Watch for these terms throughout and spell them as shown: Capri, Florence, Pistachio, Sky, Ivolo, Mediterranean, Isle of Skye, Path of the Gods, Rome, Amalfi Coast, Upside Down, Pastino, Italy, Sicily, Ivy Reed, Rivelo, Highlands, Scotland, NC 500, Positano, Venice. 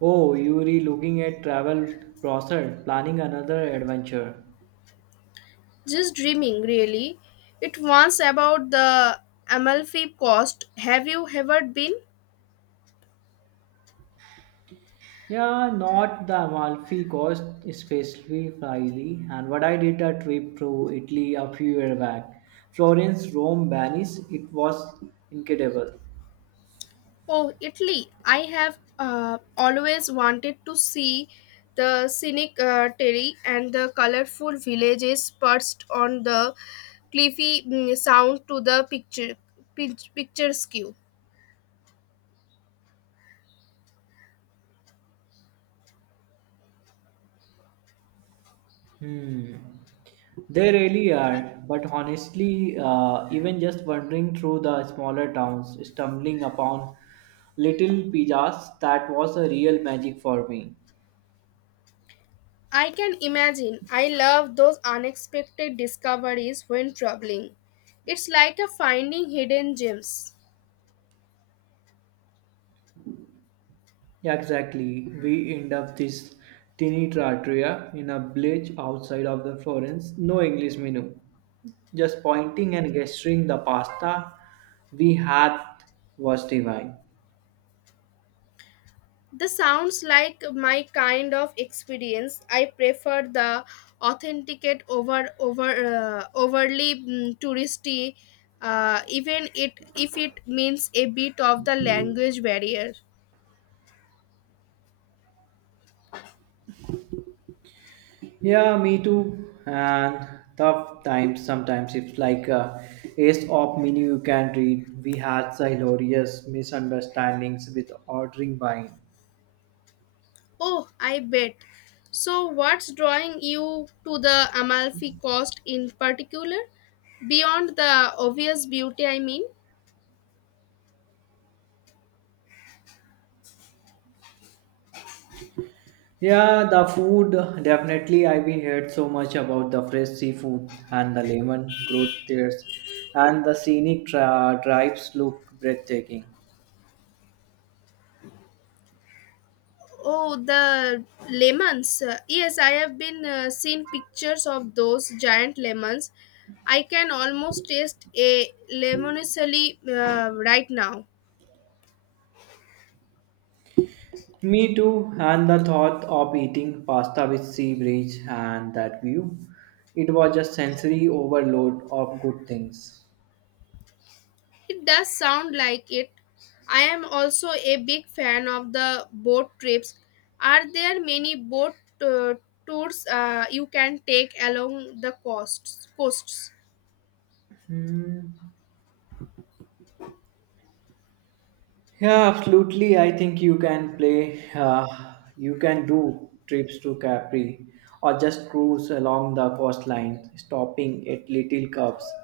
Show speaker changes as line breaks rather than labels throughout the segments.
Oh, you re looking at travel browser, planning another adventure.
Just dreaming, really. It was about the Amalfi Coast. Have you ever been?
Yeah, not the Amalfi Coast specifically, and what I did a trip to Italy a few years back. Florence, Rome, Venice, it was incredible.
Oh, Italy. I have always wanted to see the scenic terry and the colorful villages perched on the cliffy, sound to the picturesque.
Hmm. They really are, but honestly, even just wandering through the smaller towns, stumbling upon little pizzas, that was a real magic for me.
I can imagine. I love those unexpected discoveries when traveling. It's like a finding hidden gems.
Yeah, exactly. We end up this tiny trattoria in a village outside of the Florence. No English menu. Just pointing and gesturing the pasta we had was divine.
This sounds like my kind of experience. I prefer the authenticate over overly touristy, even it if it means a bit of the language barrier.
Yeah, me too. And tough times sometimes. It's like a ace of menu you can read. We had hilarious misunderstandings with ordering by.
Oh, I bet. So, what's drawing you to the Amalfi Coast in particular? Beyond the obvious beauty, I mean.
Yeah, the food definitely. I've been heard so much about the fresh seafood and the lemon growth there, and the scenic tribes look breathtaking.
Oh, the lemons. Yes, I have been seen pictures of those giant lemons. I can almost taste a lemoncelli right now.
Me too, and the thought of eating pasta with sea breeze and that view, it was a sensory overload of good things.
It does sound like it. I am also a big fan of the boat trips. Are there many boat uh, tours you can take along the coasts? Coasts.
Hmm. Yeah, absolutely. I think you can play, you can do trips to Capri or just cruise along the coastline, stopping at little cups.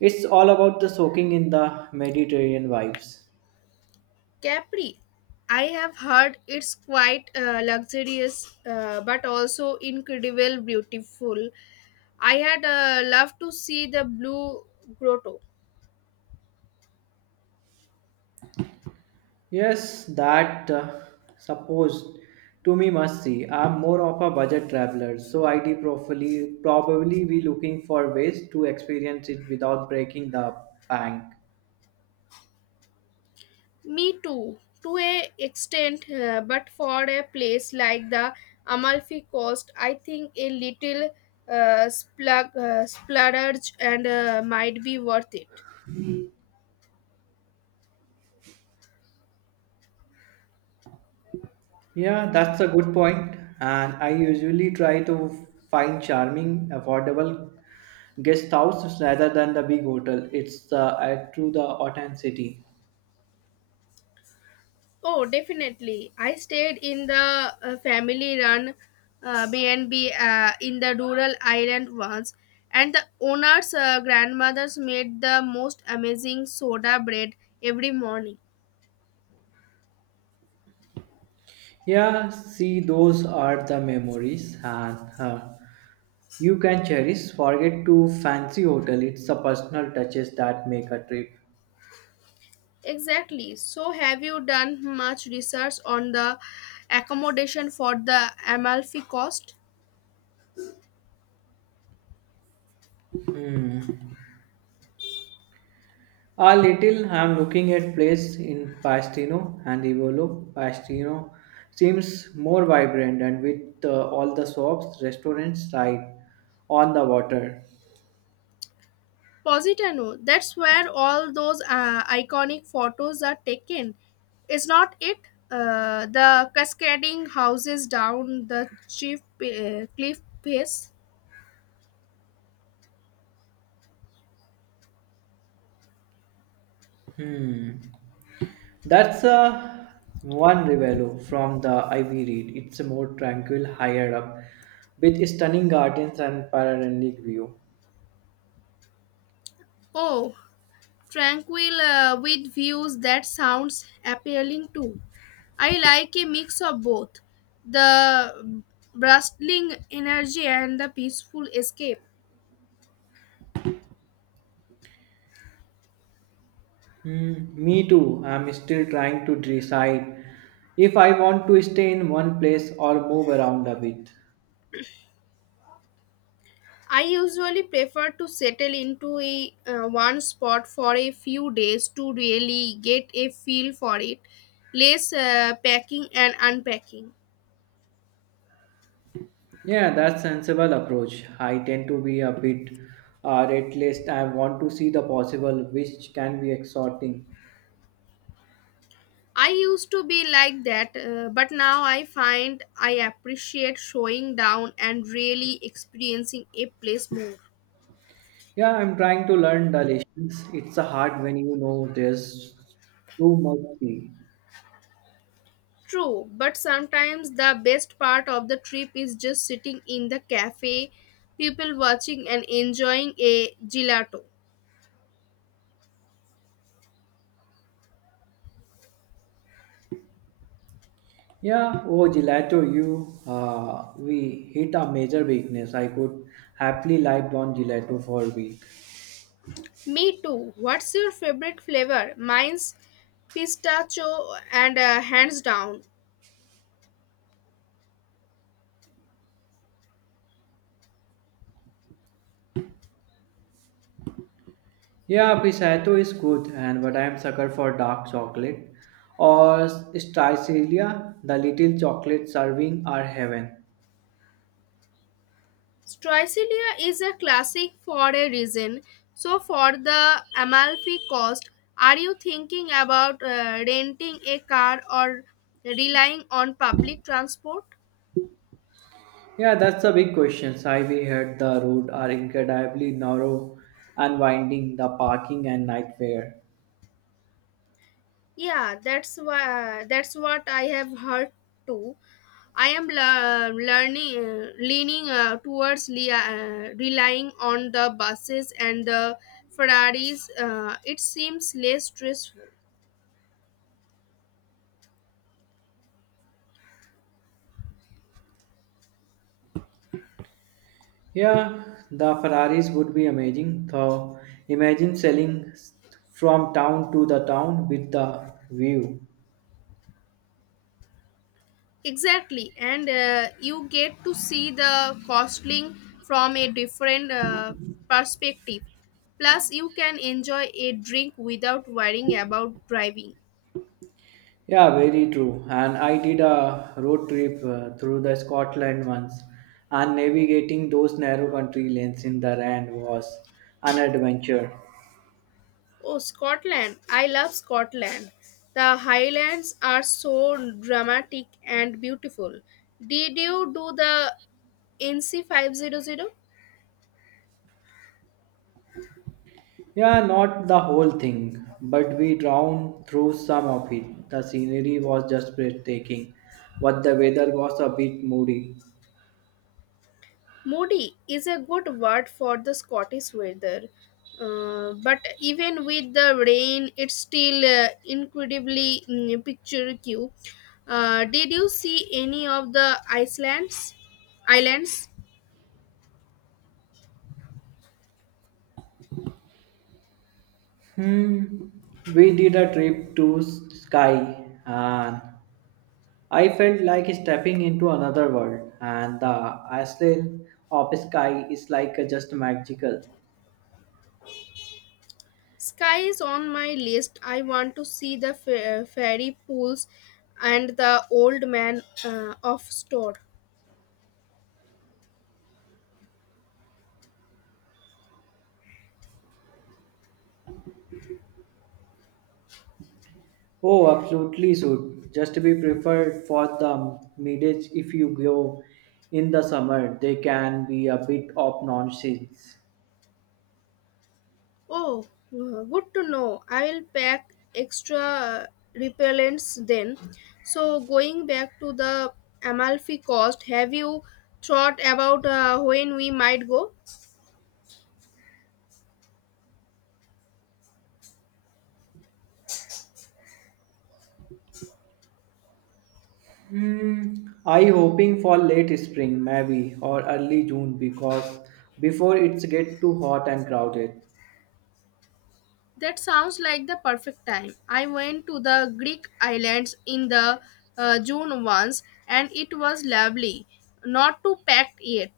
It's all about the soaking in the Mediterranean vibes.
Capri, I have heard it's quite luxurious but also incredible beautiful. I had loved to see the blue grotto.
Yes, that supposed to me must see. I'm more of a budget traveler, so I'd probably be looking for ways to experience it without breaking the bank.
Me too, to a extent, but for a place like the Amalfi Coast, I think a little splurge and might be worth it.
Yeah, that's a good point. And I usually try to find charming, affordable guest houses rather than the big hotel. It's the add to the authenticity.
Oh, definitely. I stayed in the family-run B&B in the rural island once, and the owner's grandmothers made the most amazing soda bread every morning.
Yeah, see, those are the memories, and you can cherish. Forget to fancy hotel. It's the personal touches that make a trip.
Exactly. So, have you done much research on the accommodation for the Amalfi Coast?
Hmm. A little. I'm looking at place in Pastino and Ivolo. Pastino seems more vibrant and with all the shops, restaurants right on the water.
Positano, that's where all those iconic photos are taken. Is not it? The cascading houses down the cliff face.
Hmm. That's one Rivelo from the Ivy Reed. It's a more tranquil higher up with stunning gardens and panoramic view.
Oh, tranquil with views that sounds appealing too. I like a mix of both the bustling energy and the peaceful escape.
Hmm, me too. I'm still trying to decide if I want to stay in one place or move around a bit.
I usually prefer to settle into a one spot for a few days to really get a feel for it, less packing and unpacking.
Yeah, that's sensible approach. I tend to be a bit red list. I want to see the possible, which can be exhorting.
I used to be like that, but now I find I appreciate showing down and really experiencing a place more.
Yeah, I'm trying to learn the lessons. It's a hard when you know there's too much. Tea.
True, but sometimes the best part of the trip is just sitting in the cafe, people watching and enjoying a gelato.
Yeah, oh gelato, you we hit a major weakness. I could happily live on gelato for a week.
Me too. What's your favorite flavor? Mine's pistachio and hands down.
Yeah, Pisato is good, and but I am sucker for dark chocolate or Stricelia. The little chocolate serving are heaven.
Stricilia is a classic for a reason. So for the Amalfi Coast, are you thinking about renting a car or relying on public transport?
Yeah, that's the big question. I Highway heard the road are incredibly narrow and winding, the parking and night fare.
Yeah, that's what I have heard too. I am le- learning leaning relying on the buses and the Ferraris. It seems less stressful.
Yeah, the Ferraris would be amazing. So imagine from town to the town with the view.
Exactly, and you get to see the costing from a different perspective. Plus, you can enjoy a drink without worrying about driving.
Yeah, very true. And I did a road trip through the Scotland once, and navigating those narrow country lanes in the rain was an adventure.
Oh, Scotland. I love Scotland. The Highlands are so dramatic and beautiful. Did you do the NC 500?
Yeah, not the whole thing, but we drowned through some of it. The scenery was just breathtaking, but the weather was a bit moody.
Moody is a good word for the Scottish weather. But even with the rain, it's still incredibly picturesque. Did you see any of the Icelands? Islands?
Hmm. We did a trip to Sky, and I felt like stepping into another world. And the island of Sky is like just magical.
Sky is on my list. I want to see the fairy pools and the old man of store.
Oh, absolutely should. Just be prepared for the mileage if you go in the summer. They can be a bit of nonsense.
Oh, good to know. I will pack extra repellents then. So, going back to the Amalfi Coast, have you thought about when we might go?
Hmm, I hoping for late spring maybe or early June because before it's get too hot and crowded.
That sounds like the perfect time. I went to the Greek islands in the June once and it was lovely. Not too packed yet.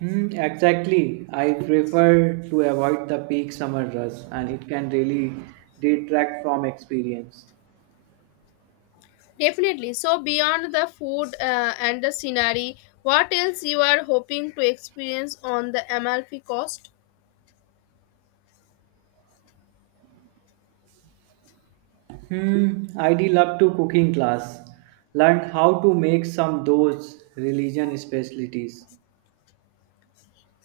Hmm, exactly. I prefer to avoid the peak summer rush and it can really detract from experience.
Definitely. So beyond the food and the scenery, what else you are hoping to experience on the Amalfi Coast?
Hmm, I'd love to cooking class. Learn how to make some those religion specialties.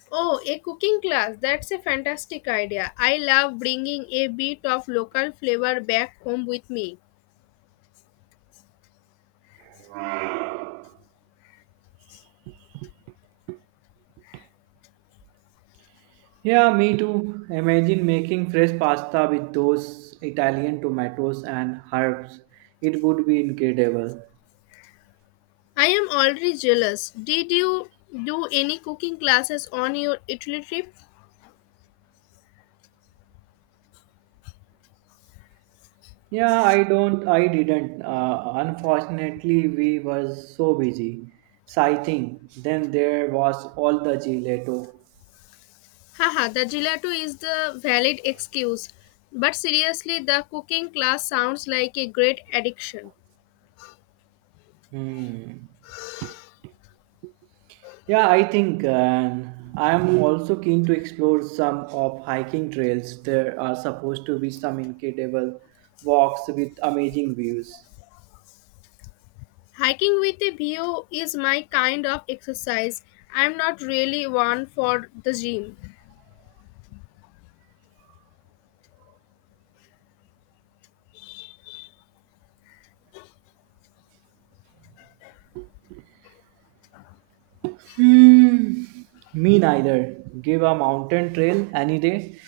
Oh, a cooking class. That's a fantastic idea. I love bringing a bit of local flavor back home with me.
Yeah, me too. Imagine making fresh pasta with those Italian tomatoes and herbs. It would be incredible.
I am already jealous. Did you do any cooking classes on your Italy trip?
Yeah, I didn't. Unfortunately, we were so busy sighting. Then there was all the gelato.
Haha, the gelato is the valid excuse. But seriously, the cooking class sounds like a great addiction.
Hmm. Yeah, I think I am also keen to explore some of hiking trails. There are supposed to be some incredible walks with amazing views.
Hiking with a view is my kind of exercise. I'm not really one for the gym.
Hmm, me neither. Give a mountain trail any day,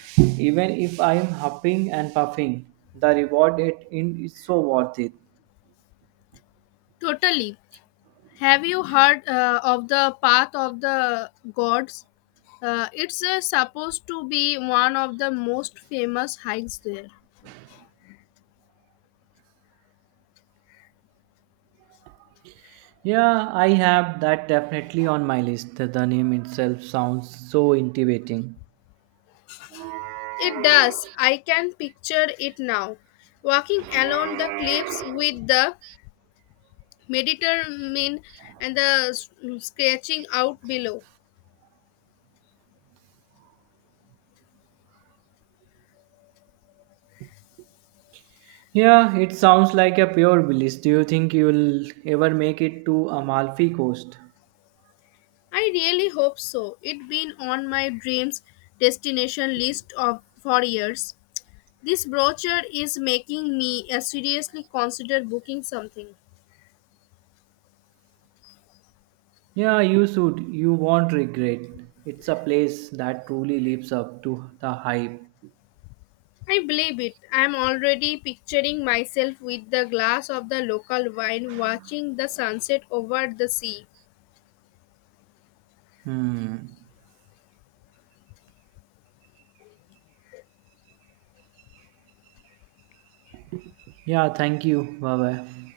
even if I'm huffing and puffing. The reward it in is so worth it.
Totally. Have you heard of the Path of the Gods? It's supposed to be one of the most famous hikes there.
Yeah, I have that definitely on my list. The name itself sounds so intimidating.
It does. I can picture it now. Walking along the cliffs with the Mediterranean and the scratching out below.
Yeah, it sounds like a pure bliss. Do you think you'll ever make it to Amalfi Coast?
I really hope so. It's been on my dreams destination list of for years. This brochure is making me seriously consider booking something.
Yeah, you should. You won't regret. It's a place that truly lives up to the hype.
I believe it. I'm already picturing myself with the glass of the local wine watching the sunset over the sea.
Hmm. Yeah, thank you. Bye bye.